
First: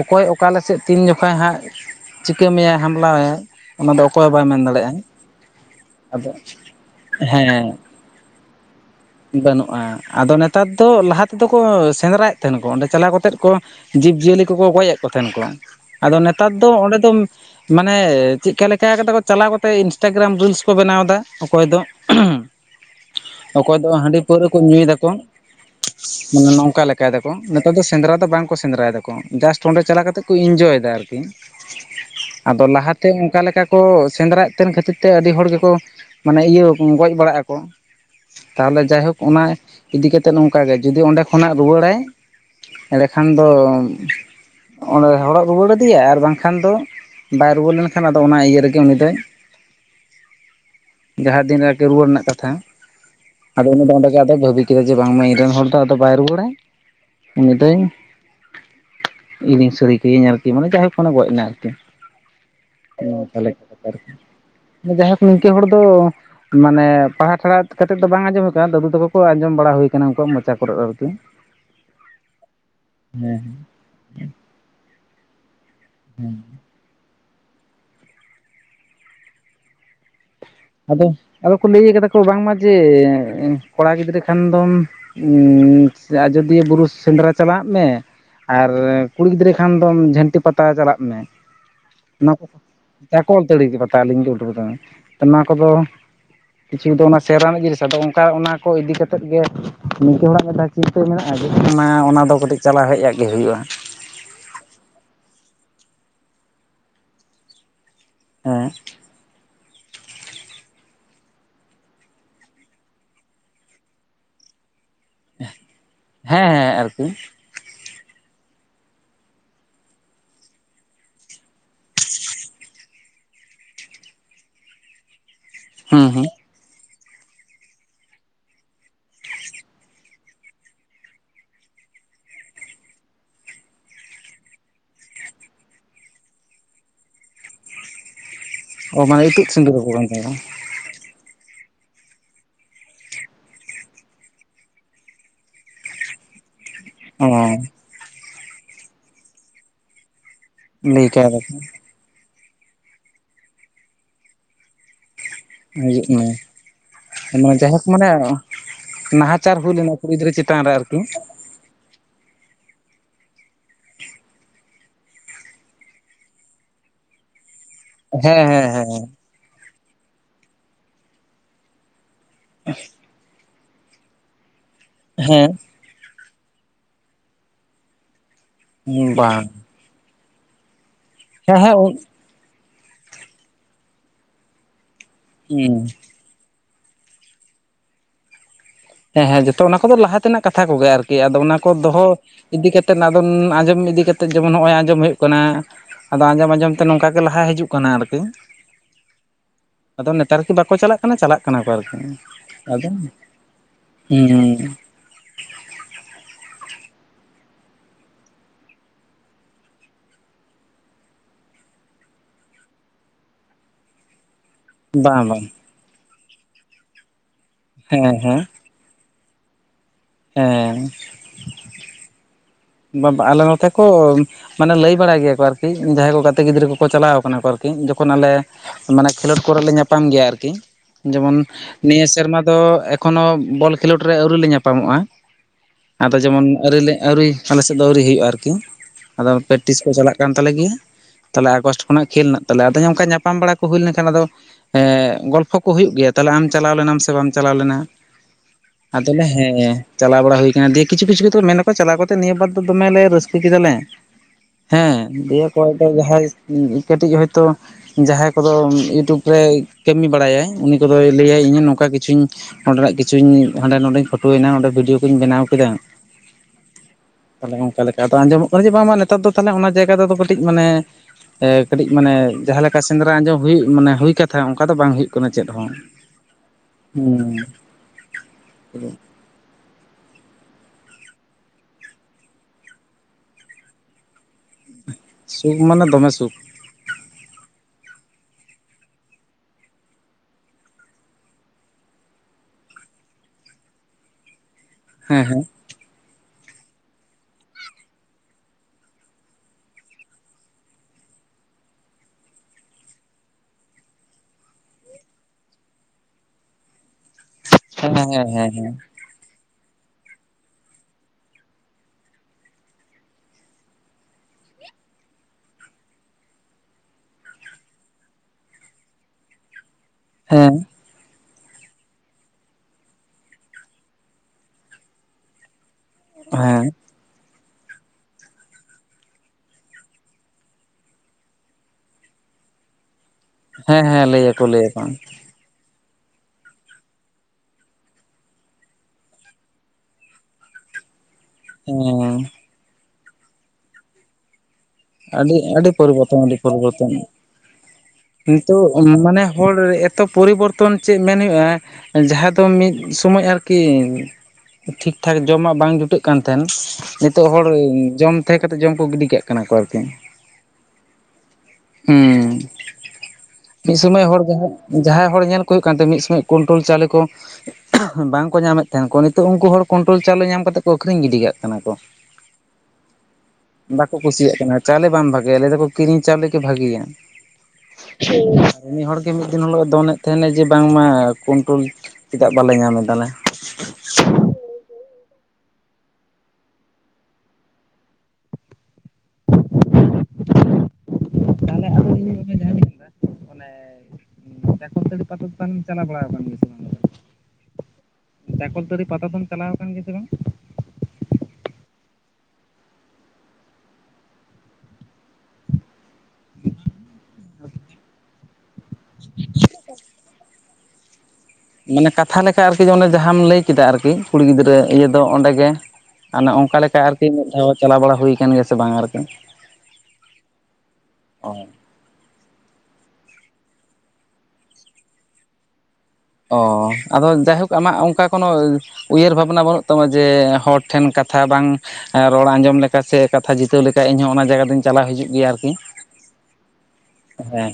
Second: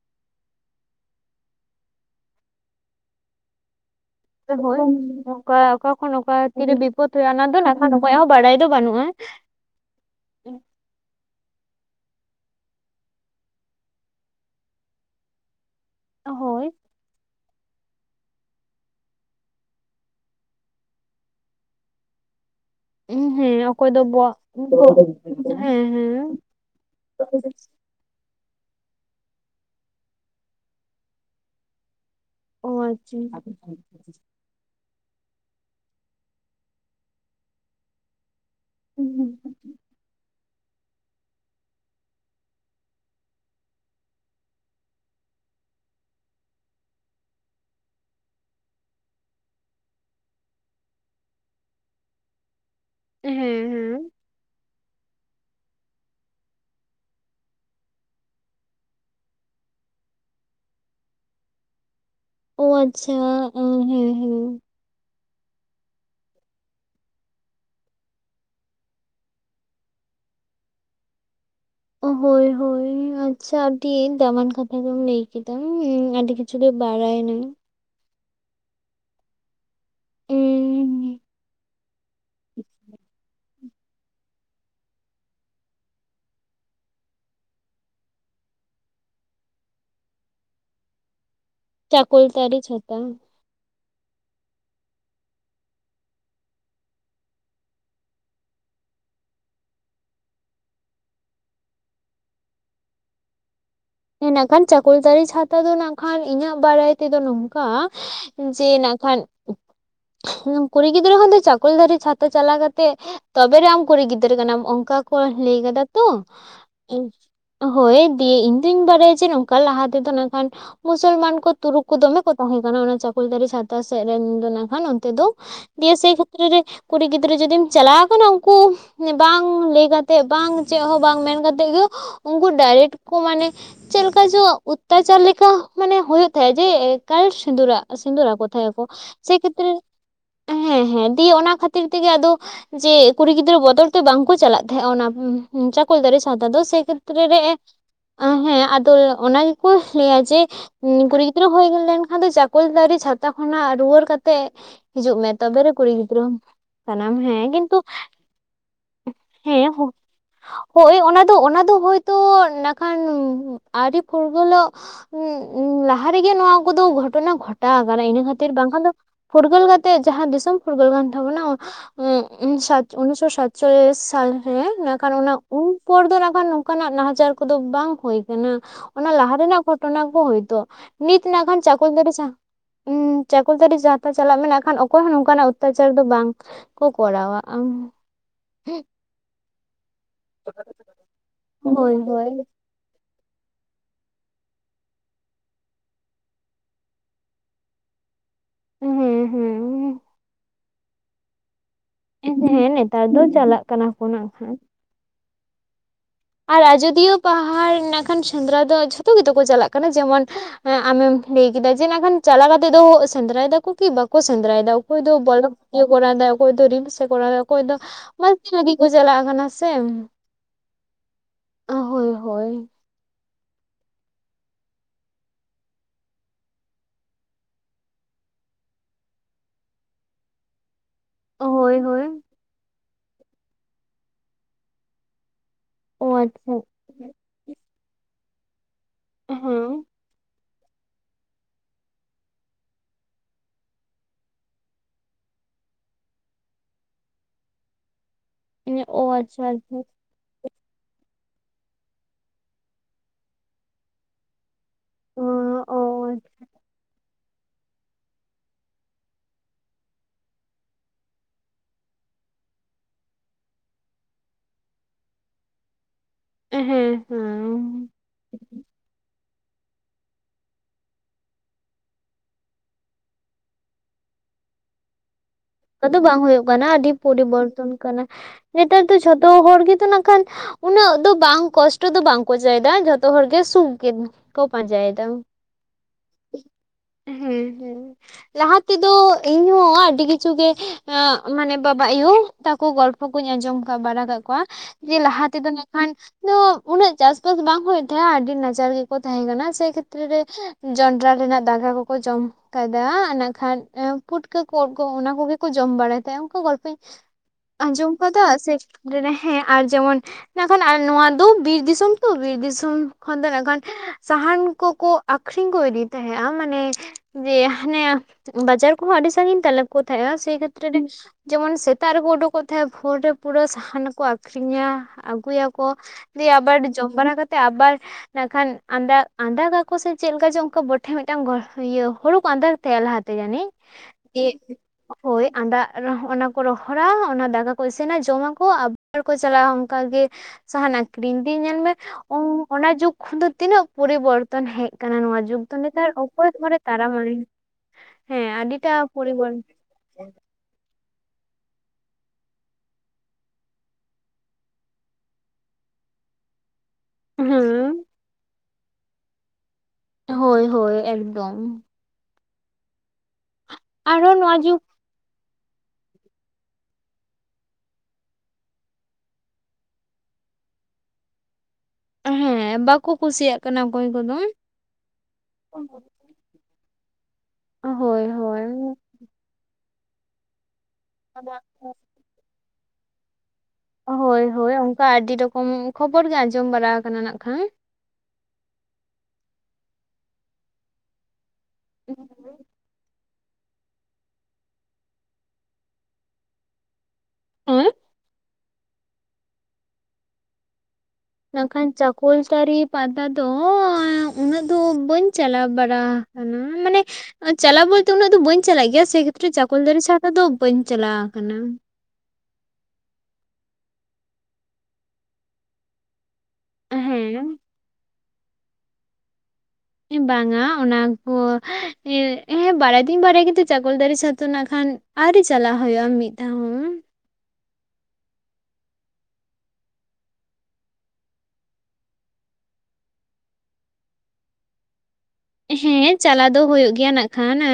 ᱚᱠᱚᱭ ᱚᱠᱟᱞ ᱥᱮᱫ ᱛᱤᱱ ᱡᱚᱠᱷᱚᱱ ᱦᱟᱸᱜ ᱪᱤᱠᱟᱹ ᱢᱮᱭᱟ ᱦᱟᱢᱞᱟ ᱢᱮᱭᱟ ᱚᱱᱟ ᱫᱚ ᱚᱠᱚᱭ ᱦᱚ ᱵᱟᱼᱼ
ᱦᱳᱭ ᱱᱚᱱᱠᱟ ᱚᱠᱟ ᱠᱷᱚᱱ ᱚᱠᱟ ᱛᱤᱨᱮ ᱵᱤᱯᱚᱫ ᱦᱩᱭᱩᱜᱼᱟ ᱚᱱᱟ ᱫᱚ
ᱦᱮᱸ
ᱱᱟᱜ ᱠᱷᱟᱱ ᱚᱠᱚᱭᱟᱜ ᱦᱚᱸ ᱵᱟᱲᱟᱭ ᱫᱚ ᱵᱟᱹᱱᱩᱜᱼᱟ ᱾
ᱵᱟᱹᱱᱩᱜᱼᱟ ᱟᱫᱚ ᱱᱮᱛᱟᱨ ᱫᱚ ᱞᱟᱦᱟ ᱛᱮᱫᱚ ᱠᱚ ᱥᱮᱸᱫᱽᱨᱟᱭᱮᱫ ᱛᱟᱦᱮᱱ ᱠᱚ ᱚᱸᱰᱮ ᱪᱟᱞᱟᱣ ᱠᱟᱛᱮᱫ ᱠᱚ ᱼᱼ ᱡᱤᱵᱽᱼᱡᱤᱭᱟᱹᱞᱤ ᱠᱚᱠᱚ ᱜᱚᱡᱮᱫ ᱠᱚ ᱛᱟᱦᱮᱱ ᱠᱚ ᱟᱫᱚ ᱱᱮᱛᱟᱨ
ᱦᱳᱭ
ᱫᱚ ᱚᱸᱰᱮ ᱫᱚ ᱼᱼ ᱢᱟᱱᱮ ᱪᱤᱜᱠᱟ ᱞᱮᱠᱟ ᱟᱠᱟᱫᱟᱠᱚ ᱪᱟᱞᱟᱣ ᱠᱟᱛᱮ ᱤᱱᱥᱴᱟᱜᱨᱟᱢ ᱨᱤᱞᱥ ᱠᱚ ᱵᱮᱱᱟᱣ ᱫᱟ ᱚᱠᱚᱭ ᱫᱚ ᱾ ᱚᱠᱚᱭ ᱫᱚ ᱦᱟᱸᱰᱤ ᱯᱟᱹᱣᱨᱟᱹ ᱠᱚ ᱧᱩᱭ ᱫᱟᱠᱚ
ᱦᱮᱸ ᱦᱮᱸ
ᱢᱟᱱᱮ ᱱᱚᱝᱠᱟ ᱞᱮᱠᱟᱭ ᱫᱟᱠᱚ ᱱᱮᱛᱚᱜ ᱫᱚ ᱼᱼ ᱥᱮᱸᱫᱽᱨᱟ ᱫᱚ ᱵᱟᱝ ᱠᱚ ᱥᱮᱸᱫᱽᱨᱟᱭ ᱫᱟᱠᱚ ᱡᱟᱥᱴ ᱚᱸᱰᱮ ᱪᱟᱞᱟᱣ ᱠᱟᱛᱮ ᱠᱚ ᱤᱱᱡᱚᱭᱮᱫᱟ ᱟᱨᱠᱤ ᱾ ᱟᱫᱚ
ᱚ
ᱞᱟᱦᱟᱛᱮ
ᱟᱪᱪᱷᱟ
ᱚᱱᱠᱟ ᱞᱮᱠᱟ ᱠᱚ ᱥᱮᱸᱫᱽᱨᱟᱭ ᱼᱼ ᱛᱮᱱ ᱠᱷᱟᱹᱛᱤᱨ ᱛᱮ ᱟᱹᱰᱤ ᱦᱚᱲ ᱜᱮᱠᱚ ᱢᱟᱱᱮ ᱤᱭᱟᱹ ᱜᱚᱡ ᱵᱟᱲᱟ ᱟᱠᱚ ᱾ ᱛᱟᱞᱦᱮ
ᱦᱮᱸ
ᱡᱟᱭᱦᱳᱠ ᱚᱱᱟ ᱤᱫᱤ ᱠᱟᱛᱮᱜ ᱱᱚᱝᱠᱟ ᱜᱮ ᱡᱩᱫᱤ ᱚᱸᱰᱮ ᱠᱷᱚᱱᱟᱜ ᱨᱩᱣᱟᱹᱲᱟᱭ ᱼᱼ ᱮᱲᱮ ᱠᱷᱟᱱ ᱫᱚ ᱼᱼ [unintelligible] ᱦᱚᱲᱚᱜ ᱨᱩᱣᱟᱹᱲ ᱟᱫᱤᱭᱟ ᱟᱨ ᱵᱟᱝᱠᱷᱟᱱ ᱫᱚ ᱵᱟᱭ ᱨᱩᱣᱟᱹᱲ ᱞᱮᱱᱠᱷᱟᱱ ᱟᱫᱚ ᱚᱱᱟ ᱤᱭᱟᱹ ᱨᱮᱜᱮ ᱩᱱᱤ ᱫᱚᱭ ᱼᱼ
[inaudible]
ᱡᱟᱦᱟᱸ ᱫᱤᱱ ᱨᱮᱠᱤ ᱨᱩᱣᱟᱹᱲ ᱨᱮᱱᱟᱜ ᱠᱟᱛᱷᱟ ᱟᱫᱚ ᱩᱱᱤ ᱫᱚ ᱚᱸᱰᱮ
ᱦᱮᱸ
ᱜᱮ ᱟᱫᱚ [unintelligible] [unintelligible] ᱵᱟᱝᱢᱟ ᱤᱧᱨᱮᱱ ᱦᱚᱲ ᱫᱚ ᱟᱫᱚ ᱨᱩᱣᱟᱹᱲᱟ ᱩᱱᱤ ᱫᱚᱭ ᱼᱼ ᱤᱧᱤᱧ ᱥᱟᱹᱨᱤ ᱠᱟᱹᱭᱟᱧ ᱟᱨᱠᱤ ᱢᱟᱱᱮ ᱡᱟᱦᱟᱸᱭ [unintelligible] ᱜᱚᱡ ᱱᱟ ᱟᱨᱠᱤ ᱾
ᱚ ᱟᱪᱪᱷᱟ
[unintelligible]
ᱦᱮᱸ ᱦᱮᱸ
ᱡᱟᱭᱦᱳᱠ ᱱᱤᱝᱠᱟᱹ ᱦᱚᱲ ᱫᱚ ᱢᱟᱱᱮ ᱼᱼ ᱯᱟᱲᱦᱟ ᱪᱷᱟᱲᱟ ᱠᱟᱛᱮᱫ ᱫᱚ ᱵᱟᱝ ᱟᱸᱡᱚᱢ ᱟᱠᱟ ᱞᱟᱫᱩ ᱛᱟᱠᱚ ᱠᱚ ᱟᱸᱡᱚᱢ ᱵᱟᱲᱟ ᱦᱩᱭ ᱠᱟᱱᱟ ᱩᱱᱠᱩᱣᱟᱜ ᱢᱚᱪᱟ ᱠᱚᱨᱮ ᱫᱚ ᱟᱨᱠᱤ ᱾
ᱦᱳᱭ ᱦᱳᱭ ᱟᱪᱪᱷᱟ ᱟᱹᱰᱤ ᱫᱟᱢᱟᱱ ᱠᱟᱛᱷᱟ ᱜᱮᱢ ᱞᱟᱹᱭ ᱠᱮᱫᱟ ᱟᱹᱰᱤ ᱠᱤᱪᱷᱩ ᱼᱼ ᱡᱩᱫᱤ ᱵᱟᱲᱟᱭᱱᱟ ᱾
ᱟᱫᱚ ᱟᱫᱚ ᱠᱚ ᱞᱟᱹᱭ ᱠᱟᱫᱟ ᱠᱚ ᱵᱟᱝᱢᱟ ᱡᱮ ᱠᱚᱲᱟ ᱜᱤᱫᱽᱨᱟᱹ ᱠᱷᱟᱱ ᱫᱚᱢ ᱼᱼ ᱩᱸᱻ ᱟᱡᱚᱫᱤᱭᱟᱹ ᱵᱩᱨᱩ ᱥᱮᱸᱫᱽᱨᱟ ᱪᱟᱞᱟᱜ ᱢᱮ ᱾ ᱟᱨ ᱠᱩᱲᱤ ᱜᱤᱫᱽᱨᱟᱹ ᱠᱷᱟᱱ ᱫᱚᱢ ᱡᱷᱟᱹᱱᱴᱤ ᱯᱟᱛᱟ ᱪᱟᱞᱟᱜ ᱢᱮ ᱾ ᱱᱚᱣᱟ ᱠᱚ
ᱪᱟᱠᱚᱞᱛᱟᱹᱨᱤ ᱪᱷᱟᱛᱟ
ᱪᱟᱠᱚᱞᱛᱟᱹᱲᱤ ᱯᱟᱛᱟ ᱟᱹᱞᱤᱧ ᱜᱮ ᱩᱞᱴᱩ [unintelligible] ᱱᱚᱣᱟ ᱠᱚᱫᱚ ᱼᱼ ᱠᱤᱪᱤᱛᱚ ᱚᱱᱟ ᱥᱮᱨᱟᱢ ᱜᱤ ᱟᱫᱚ ᱚᱱᱠᱟ ᱚᱱᱟ ᱠᱚ ᱤᱫᱤ ᱠᱟᱛᱮᱫ ᱜᱮ ᱱᱤᱝᱠᱟᱹ ᱦᱚᱲᱟᱜ ᱼᱼ ᱪᱤᱱᱛᱟᱹ ᱢᱮᱱᱟᱜᱼᱟ ᱡᱮ ᱚᱱᱟ ᱚᱱᱟ ᱫᱚ ᱠᱟᱹᱴᱤᱡ ᱪᱟᱞᱟᱜ ᱦᱮᱡ ᱜᱮ ᱦᱩᱭᱩᱜᱼᱟ ᱾
ᱢᱮᱱᱟᱜ ᱠᱷᱟᱱ ᱪᱟᱠᱚᱞᱛᱟᱹᱨᱤ ᱪᱷᱟᱛᱟ ᱫᱚ ᱱᱟᱜᱠᱷᱟᱱ ᱤᱧᱟᱹᱜ ᱵᱟᱲᱟᱭ ᱛᱮᱫᱚ ᱱᱚᱝᱠᱟ ᱼᱼ ᱡᱮ
ᱦᱮᱸ ᱦᱮᱸ
ᱱᱟᱜᱠᱷᱟᱱ ᱼᱼ ᱠᱩᱲᱤ ᱜᱤᱫᱽᱨᱟᱹ ᱠᱷᱟᱱ ᱫᱚ ᱪᱟᱠᱚᱞᱛᱟᱹᱨᱤ ᱪᱷᱟᱛᱟ ᱪᱟᱞᱟ ᱠᱟᱛᱮᱜ ᱛᱚᱵᱮ ᱨᱮ ᱟᱢ ᱠᱩᱲᱤ ᱜᱤᱫᱽᱨᱟᱹ ᱠᱟᱱᱟᱢ ᱚᱝᱠᱟ ᱼᱼ ᱠᱚ ᱞᱟᱹᱭ ᱠᱟᱫᱟ ᱛᱚ
ᱦᱮᱸ ᱟᱨᱠᱤ
ᱦᱳᱭ ᱫᱤᱭᱮ ᱤᱧ ᱼᱼ ᱤᱧ ᱵᱟᱰᱟᱭᱟ ᱡᱮ ᱱᱚᱝᱠᱟ ᱞᱟᱦᱟ ᱛᱮᱫᱚ ᱠᱷᱟᱱ ᱼᱼ ᱢᱩᱥᱚᱞᱢᱟᱱ ᱠᱚ ᱛᱩᱨᱩᱠ ᱠᱚ ᱫᱚᱢᱮ ᱠᱚ ᱛᱟᱦᱮᱸ ᱠᱟᱱᱟ ᱚᱱᱟ ᱪᱟᱠᱩᱞᱛᱟᱹᱨᱤ ᱪᱷᱟᱛᱟ ᱥᱮᱜ ᱨᱮᱱᱠᱷᱟᱱ ᱚᱱᱛᱮ ᱫᱚ ᱼᱼ ᱫᱤᱭᱮ
ᱦᱩᱸ
ᱥᱮᱭ
ᱦᱩᱸ
ᱠᱷᱮᱛᱨᱮ ᱨᱮ ᱠᱩᱲᱤ ᱜᱤᱫᱽᱨᱟᱹ ᱡᱩᱫᱤᱢ ᱪᱟᱞᱟᱣ ᱠᱟᱱᱟ ᱩᱱᱠᱩ ᱼᱼ ᱵᱟᱝ ᱞᱟᱹᱭ ᱠᱟᱛᱮᱜ ᱵᱟᱝ ᱪᱮᱫ ᱦᱚᱸ ᱵᱟᱝ ᱢᱮᱱ ᱠᱟᱛᱮᱜ ᱜᱮ ᱩᱱᱠᱩ ᱰᱟᱭᱨᱮᱴ ᱠᱩ ᱢᱟᱱᱮ ᱼᱼ ᱪᱮᱜ ᱞᱮᱠᱟ ᱪᱚ ᱚᱛᱛᱟᱪᱟᱨ ᱞᱮᱠᱟ ᱢᱟᱱᱮ ᱦᱩᱭᱩᱜ ᱛᱟᱦᱮ ᱡᱮ ᱮᱠᱟᱞ ᱥᱤᱸᱫᱩᱨᱟᱜ ᱥᱤᱸᱫᱩᱨ ᱟᱠᱚ ᱾ ᱛᱟᱦᱮ ᱠᱚ
ᱚ ᱢᱟᱱᱮ
ᱥᱮ
ᱤᱛᱩᱫ
ᱠᱷᱮᱛᱨᱮ
ᱥᱤᱸᱫᱩᱨ ᱟᱠᱚ ᱠᱟᱱ ᱛᱟᱦᱮᱸᱱᱟ
ᱦᱮᱸ ᱦᱮᱸ ᱫᱤᱭᱮ ᱚᱱᱟ ᱠᱷᱟᱹᱛᱤᱨ ᱛᱮᱜᱮ ᱟᱫᱚ ᱼᱼ ᱡᱮ ᱠᱩᱲᱤ ᱜᱤᱫᱽᱨᱟᱹ ᱵᱚᱛᱚᱨ ᱛᱮ ᱵᱟᱝᱠᱚ ᱪᱟᱞᱟᱜ ᱛᱟᱦᱮᱸᱫᱼᱟ, ᱚᱱᱟ ᱪᱟᱠᱚᱞ ᱫᱟᱨᱮ ᱥᱟᱶᱛᱟ ᱫᱚ ᱥᱮ ᱾ ᱠᱷᱮᱛᱨᱮ
ᱚ
ᱨᱮ ᱾ ᱦᱮᱸ, ᱟᱫᱚ ᱚᱱᱟ ᱜᱮᱠᱚ ᱞᱟᱹᱭᱟ ᱡᱮ
ᱞᱟᱹᱭ
ᱠᱩᱲᱤ
ᱠᱟᱣ
ᱜᱤᱫᱽᱨᱟᱹ
ᱫᱟᱠᱚ
ᱦᱩᱭ ᱞᱮᱱᱠᱷᱟᱱ ᱫᱚ ᱪᱟᱠᱚᱞ ᱫᱟᱨᱮ ᱪᱷᱟᱛᱟ ᱠᱷᱚᱱᱟᱜ ᱨᱩᱣᱟᱹᱲ ᱠᱟᱛᱮᱜ ᱦᱤᱡᱩᱜ ᱢᱮ ᱾ ᱛᱚᱵᱮᱨᱮ ᱠᱩᱲᱤ
ᱦᱤᱡᱩᱜ
ᱜᱤᱫᱽᱨᱟᱹ
ᱢᱮ
ᱠᱟᱱᱟᱢ ᱦᱮᱸ,
ᱢᱟᱱᱮ
ᱠᱤᱱᱛᱩ
ᱡᱟᱭᱦᱳᱠ ᱢᱟᱱᱮ ᱱᱟᱦᱟᱪᱟᱨ
ᱦᱮᱸ,
ᱦᱩᱭ ᱞᱮᱱᱟ ᱠᱩᱲᱤ ᱜᱤᱫᱽᱨᱟᱹ ᱪᱮᱛᱟᱱ ᱨᱮ
ᱦᱳᱭ
ᱟᱨᱠᱤ
ᱚᱱᱟ ᱫᱚ ᱚᱱᱟ ᱫᱚ ᱦᱳᱭᱛᱳ ᱠᱷᱟᱱ ᱟᱹᱣᱤᱨᱤ ᱯᱷᱩᱨᱜᱟᱹᱞᱚᱜ ᱞᱟᱦᱟ ᱨᱮᱜᱮ ᱱᱚᱣᱟ ᱠᱚᱫᱚ ᱜᱷᱚᱴᱚᱱᱟ ᱜᱷᱚᱴ ᱴᱟᱜ ᱤᱱᱟᱹ
ᱦᱮᱸ
ᱠᱷᱟᱹᱛᱤᱨ ᱵᱟᱝᱠᱷᱟᱱ ᱫᱚ
ᱦᱮᱸ
ᱯᱷᱩᱨᱜᱟᱹᱞ ᱠᱟᱛᱮ ᱡᱟᱦᱟᱸ ᱫᱤᱥᱚᱢ ᱯᱷᱩᱨᱜᱟᱹᱞ ᱠᱟᱱ ᱛᱟᱵᱚᱱᱟ ᱥᱟᱛ ᱩᱱᱤᱥᱥᱚ ᱥᱟᱛ ᱪᱚᱞᱤᱥ ᱥᱟᱞ ᱨᱮᱠᱷᱟᱱ ᱚᱱᱟ
ᱦᱮᱸ
ᱩᱱ ᱯᱚᱨ ᱫᱚ ᱱᱟᱜᱠᱷᱟᱱ ᱱᱚᱝᱠᱟᱱᱟᱜ ᱱᱟᱦᱟᱪᱟᱨ ᱠᱚᱫᱚ ᱵᱟᱝ ᱦᱩᱭ ᱠᱟᱱᱟ ᱾
ᱦᱮᱸ
ᱚᱱᱟ ᱞᱟᱦᱟ
ᱵᱟᱝ
ᱨᱮᱱᱟᱜ ᱜᱷᱚᱴᱚᱱᱟ ᱠᱚ ᱦᱚᱭᱛᱳ ᱾ ᱱᱤᱛ ᱢᱮᱱᱟᱜ
ᱦᱮᱸ
ᱠᱷᱟᱱ
ᱦᱮᱸ
ᱪᱟᱠᱚᱞ
ᱦᱩᱸ
ᱫᱟᱨᱮ ᱪᱟᱠᱚᱞ ᱫᱟᱨᱮ ᱡᱟᱦᱟᱸ ᱪᱟᱞᱟᱜ ᱢᱮᱱᱟᱜ ᱠᱷᱟᱱ ᱚᱠᱚᱭ ᱦᱚᱸ ᱱᱚ ᱚᱱᱠᱟᱱᱟᱜ ᱚᱛᱛᱟᱪᱟᱨ ᱫᱚ ᱵᱟᱝ ᱠᱚ ᱠᱚᱨᱟᱣᱟ ᱾
ᱦᱮᱸ ᱦᱮᱸ, ᱡᱚᱛᱚ ᱚᱱᱟ ᱠᱚᱫᱚ ᱞᱟᱦᱟ ᱛᱮᱱᱟᱜ ᱠᱟᱛᱷᱟ ᱠᱚᱜᱮ ᱟᱨᱠᱤ ᱟᱫᱚ ᱚᱱᱟ ᱠᱚ ᱫᱚᱦᱚ
ᱦ [unintelligible]
ᱤᱫᱤ ᱠᱟᱛᱮ ᱟᱫᱚ ᱟᱸᱡᱚᱢ ᱤᱫᱤ ᱠᱟᱛᱮ ᱡᱮᱢᱚᱱ ᱱᱚᱜᱼᱚᱭ ᱟᱸᱡᱚᱢ ᱦᱩᱭᱩᱜ ᱠᱟᱱᱟ ᱾ ᱟᱫᱚ ᱟᱸᱡᱚᱢ ᱟᱸᱡᱚᱢ ᱛᱮ ᱱᱚᱝᱠᱟ ᱜᱮ ᱞᱟᱦᱟ ᱦᱤᱡᱩᱜ ᱠᱟᱱᱟ ᱟᱨᱠᱤ
ᱦᱮᱸ ᱦᱮᱸ
᱾ ᱟᱫᱚ ᱱᱮᱛᱟᱨ ᱠᱤ ᱵᱟᱠᱚ ᱪᱟᱞᱟᱜ ᱠᱟᱱᱟ ᱪᱟᱞᱟᱜ ᱠᱟᱱᱟ ᱠᱚ ᱟᱨᱠᱤ᱾
ᱦᱮᱸ
ᱟᱫᱚ
ᱱᱮᱛᱟᱨ ᱫᱚ ᱪᱟᱞᱟᱜ ᱠᱟᱱᱟ ᱠᱚ ᱱᱟᱜ
ᱦᱩᱸ
ᱠᱷᱟᱱ
ᱦᱩᱸ ᱾
ᱟᱨ ᱟᱡᱚᱫᱤᱭᱟᱹ ᱯᱟᱦᱟᱲ ᱢᱮᱱ ᱱᱟᱜ ᱠᱷᱟᱱ ᱥᱮᱸᱫᱽᱨᱟ ᱫᱚ ᱡᱷᱚᱛᱚ ᱜᱮᱛᱚ ᱠᱚ ᱪᱟᱞᱟᱜ ᱠᱟᱱᱟ ᱾ ᱡᱮᱢᱚᱱ ᱟᱢᱮᱢ ᱞᱟᱹᱭ ᱠᱮᱫᱟ ᱡᱮ ᱠᱷᱟᱱ ᱪᱟᱞᱟᱣ ᱠᱟᱛᱮ ᱫᱚ ᱥᱮᱸᱫᱽᱨᱟᱭ ᱫᱟᱠᱚ ᱠᱤ ᱵᱟᱠᱚ ᱥᱮᱸᱫᱽᱨᱟᱭ ᱫᱟ ᱾ ᱚᱠᱚᱭ ᱫᱚ
ᱵᱟᱝ ᱵᱟᱝ
ᱵᱚᱞᱚᱠ ᱜᱮ ᱠᱚᱨᱟᱣ ᱮᱫᱟ, ᱚᱠᱚᱭ ᱫᱚ ᱨᱤᱢᱥ ᱮ ᱠᱚᱨᱟᱣ ᱮᱫᱟ, ᱚᱠᱚᱭ ᱫᱚ
ᱦᱮᱸ ᱦᱮᱸ
ᱢᱚᱥᱛᱤ ᱞᱟᱹᱜᱤᱫ ᱠᱚ ᱪᱟᱞᱟᱜ ᱠᱟᱱᱟ ᱥᱮ ᱾
ᱦᱮᱸ ᱾
ᱦᱳᱭ ᱦᱳᱭ ᱾
ᱵᱟ ᱟᱞᱮ ᱱᱚᱛᱮ ᱠᱚ ᱢᱟᱱᱮ ᱞᱟᱹᱭ ᱵᱟᱲᱟᱭ ᱜᱮᱭᱟ ᱠᱚ ᱟᱨᱠᱤ, ᱡᱟᱦᱟᱸᱭ ᱠᱚ ᱜᱟᱛᱮ ᱜᱤᱫᱽᱨᱟᱹ ᱠᱚᱠᱚ ᱪᱟᱞᱟᱣ ᱠᱟᱱᱟ ᱠᱚ ᱟᱨᱠᱤ, ᱡᱚᱠᱷᱚᱱ ᱟᱞᱮ ᱢᱟᱱᱮ ᱠᱷᱮᱞᱳᱰ ᱠᱚᱨᱮᱞ ᱞᱮ ᱧᱟᱯᱟᱢ ᱜᱮᱭᱟ ᱟᱨᱠᱤ, ᱡᱮᱢᱚᱱ
ᱦᱳᱭ ᱦᱳᱭ
ᱱᱤᱭᱟᱹ ᱥᱮᱨᱢᱟ ᱫᱚ ᱮᱠᱷᱚᱱᱳ ᱵᱚᱞ ᱠᱷᱮᱞᱳᱰ ᱨᱮ ᱟᱹᱣᱨᱤ ᱞᱮ ᱧᱟᱯᱟᱢᱚᱜᱼᱟ᱾
ᱚ
ᱟᱫᱚ ᱡᱮᱢᱚᱱ
ᱟᱪᱪᱷᱟ
ᱟᱹᱣᱨᱤ ᱞᱮ ᱟᱹᱣᱨᱤ ᱟᱞᱮ ᱥᱮᱫ ᱫᱚ ᱟᱹᱣᱨᱤ ᱦᱩᱭᱩᱜᱼᱟ ᱟᱨᱠᱤ, ᱟᱫᱚ ᱯᱨᱮᱠᱴᱤᱥ ᱠᱚ
ᱦᱮᱸ
ᱪᱟᱞᱟᱜ ᱠᱟᱱ ᱛᱟᱞᱮ ᱜᱮᱭᱟ, ᱛᱟᱦᱚᱞᱮ ᱟᱜᱚᱥᱴ ᱠᱷᱚᱱᱟᱜ ᱠᱷᱮᱞ ᱢᱮᱱᱟᱜ ᱛᱟᱞᱮᱭᱟ, ᱟᱫᱚ ᱱᱚᱝᱠᱟ ᱧᱟᱯᱟᱢ ᱵᱟᱲᱟ ᱠᱚ ᱦᱩᱭ ᱞᱮᱱᱠᱷᱟᱱ ᱟᱫᱚ ᱜᱚᱞᱯᱷᱚ ᱠᱚ ᱦᱩᱭᱩᱜ ᱜᱮᱭᱟ, ᱛᱟᱦᱚᱞᱮ ᱟᱢ ᱪᱟᱞᱟᱣ ᱞᱮᱱᱟᱢ ᱥᱮ ᱵᱟᱢ ᱪᱟᱞᱟᱣ ᱞᱮᱱᱟ ᱾
ᱚ
ᱟᱫᱚᱞᱮ
ᱟᱪᱪᱷᱟ
ᱦᱮᱸ
ᱟᱪᱪᱷᱟ
ᱪᱟᱞᱟᱣ ᱵᱟᱲᱟ ᱦᱩᱭ ᱟᱠᱟᱱᱟ ᱠᱟᱱᱟ, ᱫᱤᱭᱮ ᱠᱤᱪᱷᱩ ᱠᱤᱪᱷᱩ ᱢᱮᱱ ᱟᱠᱚ ᱪᱟᱞᱟᱣ ᱠᱟᱛᱮ ᱱᱤᱭᱟᱹ ᱵᱟᱨ ᱫᱚ ᱫᱚᱢᱮ ᱞᱮ ᱨᱟᱹᱥᱠᱟᱹ ᱠᱮᱫᱟᱞᱮ ᱾ ᱦᱮᱸ
ᱚ
ᱫᱤᱭᱟᱹ ᱠᱚᱭ
ᱚ
ᱫᱚ ᱡᱟᱦᱟᱸᱭ ᱠᱟᱹᱴᱤᱡ ᱦᱚᱭᱛᱳ, ᱡᱟᱦᱟᱸᱭ ᱠᱚᱫᱚ ᱤᱭᱩᱴᱩᱵᱽ ᱨᱮ ᱠᱟᱹᱢᱤ ᱵᱟᱲᱟᱭᱟᱭ, ᱩᱱᱤ ᱠᱚᱫᱚᱭ ᱞᱟᱹᱭᱟᱭ ᱤᱧᱮ ᱱᱚᱝᱠᱟ ᱠᱤᱪᱷᱩᱧ ᱱᱚᱸᱰᱮᱱᱟᱜ ᱠᱤᱪᱷᱩᱧ ᱦᱟᱸᱰᱮ ᱱᱚᱰᱮᱧ ᱯᱷᱳᱴᱳᱭᱱᱟ, ᱱᱚᱰᱮ ᱵᱷᱤᱰᱭᱳ ᱠᱚᱧ ᱵᱮᱱᱟᱣ ᱠᱮᱫᱟ ᱾
ᱦᱮᱸ ᱦᱮᱸ ᱾
ᱛᱟᱦᱚᱞᱮ ᱚᱱᱠᱟ ᱞᱮᱠᱟ ᱟᱫᱚ ᱟᱸᱡᱚᱢᱚᱜ ᱠᱟᱱᱟ ᱡᱮ, ᱵᱟᱝᱢᱟ ᱱᱮᱛᱟᱨ ᱫᱚ ᱛᱟᱦᱚᱞᱮ ᱚᱱᱟ ᱡᱟᱭᱜᱟ ᱨᱮᱫᱚ ᱠᱟᱹᱴᱤᱡ ᱢᱟᱱᱮ ᱮ ᱠᱟᱹᱴᱤᱡ ᱢᱟᱱᱮ ᱡᱟᱦᱟᱸ ᱞᱮᱠᱟ ᱥᱮᱸᱫᱽᱨᱟ ᱟᱸᱡᱚᱢ ᱦᱩᱭᱩᱜ ᱢᱟᱱᱮ ᱦᱩᱭ ᱠᱟᱛᱷᱟ ᱚᱱᱠᱟ ᱫᱚ ᱵᱟᱝ ᱦᱩᱭᱩᱜ ᱠᱟᱱᱟ ᱪᱮᱫ ᱦᱚᱸ᱾
ᱚᱱᱠᱟ ᱫᱚ ᱵᱟᱝ ᱦᱩᱭᱩᱜ ᱠᱟᱱᱟ, ᱟᱹᱰᱤ
ᱦᱩᱸ
ᱯᱚᱨᱤᱵᱚᱨᱛᱚᱱ ᱠᱟᱱᱟ ᱱᱮᱛᱟᱨ ᱫᱚ ᱡᱷᱚᱛᱚ ᱦᱚᱲ ᱜᱮᱛᱚ ᱠᱷᱟᱱ ᱩᱱᱟᱹᱜ ᱫᱚ ᱵᱟᱝ ᱠᱚᱥᱴᱚ ᱫᱚ ᱵᱟᱝ ᱠᱚ ᱪᱚᱭᱮᱫᱟ, ᱡᱷᱚᱛᱚ ᱦᱚᱲ ᱜᱮ ᱥᱩᱠ ᱜᱮᱠᱚ ᱯᱟᱸᱡᱟᱭᱮᱫᱟ ᱾
ᱥᱩᱠ ᱢᱟᱱᱮ ᱫᱚᱢᱮ ᱥᱩᱠ ᱾
ᱦᱩᱸ ᱦᱩᱸ, ᱞᱟᱦᱟ ᱛᱮᱫᱚ ᱤᱧᱦᱚ ᱟᱹᱰᱤ ᱠᱤᱪᱷᱩ ᱜᱮ ᱮᱜ ᱢᱟᱱᱮ ᱵᱟᱵᱟ ᱟᱭᱳ ᱛᱟᱠᱚ ᱜᱚᱞᱯᱷᱚ ᱠᱚᱧ ᱟᱸᱡᱚᱢ ᱵᱟᱲᱟ ᱠᱟᱜ ᱠᱚᱣᱟ, ᱡᱮ
ᱦᱮᱸ
ᱞᱟᱦᱟ ᱛᱮᱫᱚ ᱱᱟᱜᱠᱷᱟᱱ ᱪᱟᱥ ᱵᱟᱥ ᱵᱟᱝ ᱦᱩᱭᱩᱜ ᱛᱟᱦᱮᱸᱼᱟ, ᱟᱹᱰᱤ ᱱᱟᱪᱟᱨ ᱜᱮᱠᱚ ᱛᱟᱦᱮᱸ ᱠᱟᱱᱟ, ᱥᱮ ᱠᱷᱮᱛᱨᱮ ᱨᱮ ᱡᱚᱸᱰᱨᱟ ᱨᱮᱱᱟᱜ ᱫᱟᱠᱟ ᱠᱚ ᱠᱚ ᱡᱚᱢ ᱠᱟᱫᱟ ᱾ ᱚᱱᱟ ᱠᱷᱟᱱ ᱯᱩᱴᱠᱟᱹ ᱠᱚ, ᱚᱱᱟ ᱠᱚᱜᱮ ᱠᱚ ᱡᱚᱢ ᱵᱟᱲᱟᱭ ᱛᱟᱦᱮᱸᱱ ᱩᱱᱠᱩ ᱜᱚᱞᱯᱚᱧ ᱟᱸᱡᱚᱢ
ᱦᱮᱸ
ᱟᱠᱟᱫᱟ
ᱦᱮᱸ
ᱥᱮ
ᱦᱮᱸ
ᱦᱮᱸ ᱟᱨ ᱡᱮᱢᱚᱱᱠᱷᱟᱱ ᱱᱚᱣᱟ ᱫᱚ ᱵᱤᱨ ᱫᱤᱥᱚᱢ ᱛᱚ ᱵᱤᱨ ᱫᱤᱥᱚᱢ ᱠᱷᱚᱱ ᱫᱚ ᱱᱟᱠᱷᱟᱱ ᱥᱟᱦᱟᱱ ᱠᱚᱠᱚ ᱟᱠᱷᱨᱤᱧ ᱠᱚ ᱤᱫᱤ ᱛᱟᱦᱮᱸᱜᱼᱟ, ᱢᱟᱱᱮ ᱡᱮ ᱦᱟᱱᱮ ᱵᱟᱡᱟᱨ ᱠᱚᱦᱚᱸ ᱟᱹᱰᱤ ᱥᱟᱺᱜᱤᱧ ᱛᱟᱞᱮ ᱠᱚ ᱛᱟᱦᱮᱸᱜᱼᱟ, ᱥᱮ
ᱦᱮᱸ ᱦᱮᱸ
ᱠᱷᱮᱛᱨᱮ ᱨᱮ ᱡᱮᱢᱚᱱ ᱥᱮᱛᱟᱜ ᱨᱮᱠᱚ ᱩᱰᱩᱠᱚᱜ ᱛᱟᱦᱮᱸᱫ, ᱵᱷᱳᱨ ᱨᱮ ᱯᱩᱨᱟᱹ ᱥᱟᱦᱟᱱ ᱠᱚ ᱟᱹᱠᱷᱨᱤᱧᱟ ᱟᱹᱜᱩᱭᱟᱠᱚ, ᱫᱤᱭᱮ ᱟᱵᱟᱨ
ᱦᱮᱸ ᱦᱮᱸ
ᱡᱚᱢ ᱵᱟᱲᱟ ᱠᱟᱛᱮ ᱟᱵᱟᱨ ᱢᱮᱱᱠᱷᱟᱱ ᱟᱸᱫᱟ ᱟᱸᱫᱟ ᱟᱠᱚ ᱥᱮ ᱪᱮᱫ ᱞᱮᱠᱟ ᱪᱚ ᱚᱱᱠᱟ ᱵᱚᱴᱷᱮ ᱢᱤᱫᱴᱟᱝ ᱜᱚᱲ ᱤᱭᱟᱹ ᱦᱩᱲᱩ ᱠᱚ ᱟᱫᱟ ᱛᱟᱭᱟ ᱞᱟᱦᱟᱛᱮ᱾ ᱡᱟᱹᱱᱤᱡ
ᱦᱮᱸ ᱦᱮᱸ ᱞᱟᱹᱭᱟᱠᱚ ᱞᱟᱹᱭ ᱟᱠᱚ᱾
ᱦᱳᱭ ᱟᱫᱟ ᱚᱱᱟ ᱠᱚ ᱨᱚᱦᱚᱲᱟ ᱚᱱᱟ ᱫᱟᱠᱟ ᱠᱚ ᱤᱥᱤᱱᱟ ᱡᱚᱢᱟᱠᱚ ᱟᱵᱟᱨ ᱠᱚ ᱪᱟᱞᱟᱜᱼᱟ ᱚᱱᱠᱟᱜ ᱜᱮ᱾ ᱥᱟᱦᱟᱱ ᱟᱹᱠᱷᱨᱤᱧ ᱛᱮᱦᱮᱧ ᱧᱮᱞ ᱢᱮ
ᱦᱮᱸ
ᱚᱱᱟ ᱡᱩᱜᱽ ᱠᱷᱚᱱ ᱫᱚ ᱛᱤᱱᱟᱹᱜ ᱯᱚᱨᱤᱵᱚᱨᱛᱚᱱ ᱦᱮᱡ ᱟᱠᱟᱱᱟ ᱱᱚᱣᱟ
ᱟᱹᱰᱤ
ᱡᱩᱜᱽ ᱫᱚ
ᱟᱹᱰᱤ
ᱱᱮᱛᱟᱨ ᱚᱠᱚᱭ ᱦᱚᱲ ᱮ ᱛᱟᱲᱟᱢᱟᱭ᱾ ᱦᱮᱸ
ᱱᱤᱛᱳᱜ
ᱟᱹᱰᱤᱴᱟ
ᱢᱟᱱᱮ
ᱯᱚᱨᱤᱵᱚᱨ
ᱦᱚᱲ ᱮᱛᱚ ᱯᱚᱨᱤᱵᱚᱨᱛᱚᱱ ᱪᱮᱫ ᱢᱮᱱ ᱦᱩᱭᱩᱜᱼᱟ ᱡᱟᱦᱟᱸ ᱫᱚ ᱢᱤᱫ ᱥᱚᱢᱚᱭ ᱟᱨᱠᱤ, ᱴᱷᱤᱠ ᱴᱷᱟᱠ ᱡᱚᱢᱟᱜ ᱵᱟᱝ ᱡᱩᱴᱟᱹᱜ ᱠᱟᱱ ᱛᱟᱦᱮᱸᱱ, ᱱᱤᱛᱚᱜ ᱦᱚᱲ
ᱦᱮᱸ
ᱡᱚᱢ ᱛᱟᱦᱮᱸ ᱠᱟᱛᱮᱜ ᱡᱚᱢ ᱠᱚ ᱜᱤᱰᱤ ᱠᱟᱜ ᱠᱟᱱᱟ ᱠᱚ ᱟᱨᱠᱤ᱾
ᱦᱳᱭ ᱦᱳᱭ ᱮᱠᱫᱚᱢ᱾
ᱦᱮᱸ ᱢᱤᱫ ᱥᱚᱢᱚᱭ
ᱟᱨᱦᱚᱸ
ᱦᱚᱲ
ᱱᱚᱣᱟ
ᱡᱟᱦᱟᱸᱭ
ᱡᱩᱜᱽ
ᱡᱟᱦᱟᱸᱭ ᱦᱚᱲ ᱧᱮᱞ ᱠᱚ ᱦᱩᱭᱩᱜ ᱠᱟᱱ ᱛᱟᱦᱮᱸᱫ ᱢᱤᱫ ᱥᱚᱢᱚᱭ ᱠᱚᱱᱴᱨᱚᱞ ᱪᱟᱣᱞᱮ ᱠᱚ, ᱵᱟᱝᱠᱚ ᱧᱟᱢᱮᱫ ᱛᱟᱦᱮᱸᱱ ᱠᱚ ᱱᱤᱛᱚᱜ ᱩᱱᱠᱩ ᱦᱚᱲ ᱠᱚᱱᱴᱨᱚᱞ ᱪᱟᱣᱞᱮ ᱧᱟᱢ ᱠᱟᱛᱮᱝ ᱠᱚ ᱟᱹᱠᱷᱨᱤᱧ ᱜᱤᱰᱤ ᱠᱟᱜ ᱠᱟᱱᱟ ᱠᱚ᱾
ᱦᱮᱸ ᱵᱟᱠᱚ ᱠᱩᱥᱤᱭᱟᱜ ᱠᱟᱱᱟ ᱚᱠᱚᱭ
ᱵᱟᱠᱚ
ᱠᱚᱫᱚ᱾
ᱠᱩᱥᱤᱭᱟᱜ ᱠᱟᱱᱟ ᱪᱟᱣᱞᱮ ᱵᱟᱝ ᱵᱷᱟᱜᱮᱭᱟ ᱞᱟᱹᱭ ᱮᱫᱟᱠᱚ ᱠᱤᱨᱤᱧ ᱪᱟᱣᱞᱮ ᱜᱮ ᱵᱷᱟᱜᱮᱭᱟ᱾ ᱦᱩᱸ
ᱦᱳᱭ ᱦᱳᱭ
ᱩᱱᱤ ᱦᱚᱲᱜᱮ ᱢᱤᱫ ᱫᱤᱱ ᱦᱤᱞᱚᱜ ᱫᱚᱱᱮᱫ ᱛᱟᱦᱮᱸᱱᱟᱭ ᱡᱮ ᱵᱟᱝᱢᱟ ᱠᱳᱱᱴᱳᱞ ᱪᱮᱫᱟᱜ ᱵᱟᱞᱮ ᱧᱟᱢ ᱮᱫᱟᱞᱮ
ᱦᱳᱭ ᱦᱳᱭ ᱚᱱᱠᱟ ᱟᱹᱰᱤ ᱨᱚᱠᱚᱢ ᱠᱷᱚᱵᱚᱨ ᱜᱮ ᱟᱸᱡᱚᱢ ᱵᱟᱲᱟ ᱟᱠᱟᱱᱟ ᱱᱟᱜ ᱠᱷᱟᱱ
[unintelligible] ᱢᱟᱱᱮ ᱮᱠᱷᱚᱱ ᱛᱟᱹᱲᱤ ᱯᱟᱛᱟ ᱛᱮᱢ ᱪᱟᱞᱟᱣ ᱵᱟᱲᱟ ᱠᱟᱱᱟ ᱜᱮ ᱥᱮ ᱵᱟᱝ
ᱦᱳᱭ
ᱪᱟᱠᱚᱞᱛᱟᱹᱲᱤ ᱯᱟᱛᱟ ᱫᱚᱢ ᱪᱟᱞᱟᱣ ᱟᱠᱟᱱ ᱜᱮᱭᱟ ᱥᱮ ᱵᱟᱝ
ᱢᱮᱱᱠᱷᱟᱱ ᱪᱟᱠᱚᱞ ᱴᱟᱹᱨᱤ ᱯᱟᱛᱟ ᱫᱚ ᱩᱱᱟᱹᱜ ᱫᱚ ᱵᱟᱹᱧ ᱪᱟᱞᱟᱣ ᱵᱟᱲᱟᱜ ᱠᱟᱱᱟ ᱢᱟᱱᱮ ᱪᱟᱞᱟᱣ ᱵᱚᱞᱛᱮ ᱩᱱᱟᱹᱜ ᱫᱚ ᱵᱟᱹᱧ ᱪᱟᱞᱟᱜ ᱜᱮᱭᱟ ᱥᱮ ᱠᱷᱟᱹᱛᱤᱨ ᱪᱟᱠᱚᱞ ᱛᱟᱹᱨᱤ ᱪᱷᱟᱛᱟ ᱫᱚ ᱵᱟᱹᱧ ᱪᱟᱞᱟᱣ ᱟᱠᱟᱱᱟ
ᱢᱟᱱᱮ ᱠᱟᱛᱷᱟ ᱞᱮᱠᱟ ᱟᱨᱠᱤ ᱚᱱᱮ ᱡᱟᱦᱟᱸᱟᱢ ᱞᱟᱹᱭ ᱠᱮᱫᱟ ᱟᱨᱠᱤ ᱠᱩᱲᱤ ᱜᱤᱫᱽᱨᱟᱹ ᱤᱭᱟᱹ ᱫᱚ ᱚᱸᱰᱮ ᱜᱮ ᱚᱱᱮ ᱚᱠᱟ ᱞᱮᱠᱟ ᱟᱨᱠᱤ ᱢᱤᱫ ᱫᱷᱟᱣ ᱪᱟᱞᱟᱣ ᱵᱟᱲᱟ ᱦᱩᱭ ᱟᱠᱟᱱ ᱜᱮᱭᱟ ᱥᱮ ᱵᱟᱝ ᱟᱨᱠᱤ
ᱵᱟᱝᱟ ᱚᱱᱟ ᱠᱚ ᱵᱟᱲᱟᱭ ᱫᱚᱧ ᱵᱟᱲᱟᱭ ᱜᱮᱛᱚ ᱪᱟᱠᱚᱞᱛᱟᱹᱨᱤ [unintelligible] ᱱᱟᱠᱷᱟᱱ ᱟᱹᱣᱨᱤ ᱪᱟᱞᱟᱜ ᱦᱳᱭᱳᱼᱟ ᱢᱤᱫ ᱫᱷᱟᱣ
ᱚ
ᱦᱚᱸ
ᱟᱫᱚ ᱡᱟᱭᱦᱳᱠ ᱟᱢᱟᱜ ᱚᱱᱠᱟ ᱠᱳᱱᱳ ᱩᱭᱦᱟᱹᱨ ᱵᱷᱟᱵᱽᱱᱟ ᱵᱟᱹᱱᱩᱜ ᱛᱟᱢᱟ ᱡᱮ ᱦᱚᱲ ᱴᱷᱮᱱ ᱠᱟᱛᱷᱟ ᱵᱟᱝ ᱨᱚᱲ ᱟᱸᱡᱚᱢ ᱞᱮᱠᱟ ᱥᱮ ᱠᱟᱛᱷᱟ ᱡᱤᱛᱟᱹᱣ ᱞᱮᱠᱟ ᱤᱧᱦᱚᱸ ᱚᱱᱟ ᱡᱟᱭᱜᱟ ᱫᱚᱧ ᱪᱟᱞᱟᱣ ᱦᱤᱡᱩᱜ ᱜᱮᱭᱟ ᱟᱨᱠᱤ
ᱦᱮᱸ ᱪᱟᱞᱟᱣ ᱫᱚ ᱦᱩᱭᱩᱜ ᱜᱮᱭᱟ ᱱᱟᱜ ᱠᱷᱟᱱ
ᱦᱮᱸ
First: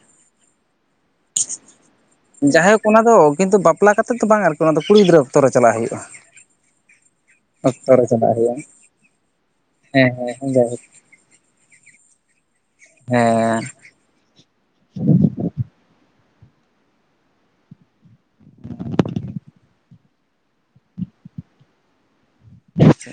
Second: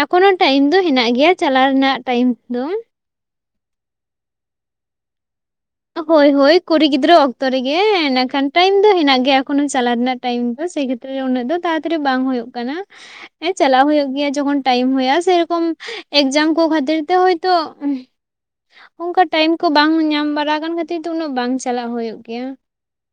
ᱮᱠᱷᱚᱱᱚ ᱴᱟᱭᱤᱢ ᱫᱚ ᱦᱮᱱᱟᱜ ᱜᱮᱭᱟ ᱜᱮᱭᱟ ᱪᱟᱞᱟᱣ ᱨᱮᱱᱟᱜ ᱴᱟᱭᱤᱢ
ᱦᱮᱸ
ᱫᱚ
ᱡᱟᱭᱦᱳᱠ ᱚᱱᱟ ᱫᱚ ᱠᱤᱱᱛᱩ ᱵᱟᱯᱞᱟ ᱠᱟᱛᱮᱜ ᱫᱚ ᱵᱟᱝ ᱟᱨᱠᱤ ᱚᱱᱟᱫᱚ ᱠᱩᱲᱤ ᱜᱤᱫᱽᱨᱟᱹ ᱚᱠᱛᱚ ᱨᱮ ᱪᱟᱞᱟᱜ ᱦᱩᱭᱩᱜᱼᱟ
ᱦᱳᱭ ᱦᱳᱭ ᱠᱩᱲᱤ ᱜᱤᱫᱽᱨᱟᱹ ᱚᱠᱛᱚ ᱨᱮᱜᱮ
ᱨᱮ
ᱤᱱᱟᱹ
ᱪᱟᱞᱟᱜ
ᱠᱷᱟᱱ
ᱦᱩᱭᱩᱜᱼᱟ
ᱴᱟᱭᱤᱢ ᱫᱚ ᱦᱮᱱᱟᱜ ᱜᱮᱭᱟ ᱮᱠᱷᱚᱱ ᱦᱚᱸ ᱪᱟᱞᱟᱣ
ᱦᱮᱸ
ᱨᱮᱱᱟᱜ ᱴᱟᱭᱤᱢ
ᱦᱮᱸ
ᱫᱚ ᱥᱮ
ᱡᱟᱭᱦᱳᱠ
ᱠᱷᱮᱛᱤᱨ ᱩᱱᱟᱹᱜ ᱫᱚ ᱛᱟᱲᱟᱛᱟᱲᱤ ᱵᱟᱝ ᱦᱩᱭᱩᱜ ᱠᱟᱱᱟ
ᱦᱮᱸ
ᱪᱟᱞᱟᱣ ᱦᱩᱭᱩᱜ ᱜᱮᱭᱟ ᱡᱚᱠᱷᱚᱱ ᱴᱟᱭᱤᱢ ᱦᱩᱭᱩᱜᱼᱟ ᱥᱮᱨᱚᱠᱚᱢ ᱮᱠᱡᱟᱢ ᱠᱚ ᱠᱷᱟᱹᱛᱤᱨ ᱛᱮ ᱦᱳᱭᱛᱳ ᱚᱱᱠᱟ ᱴᱟᱭᱤᱢ ᱠᱚ ᱵᱟᱝ ᱧᱟᱢ ᱵᱟᱲᱟ ᱠᱟᱱ ᱠᱷᱟᱹᱛᱤᱨ ᱫᱚ ᱩᱱᱟᱹᱜ ᱵᱟᱝ ᱪᱟᱞᱟᱜ ᱦᱩᱭᱩᱜ ᱜᱮᱭᱟ
ᱟᱪᱪᱷᱟ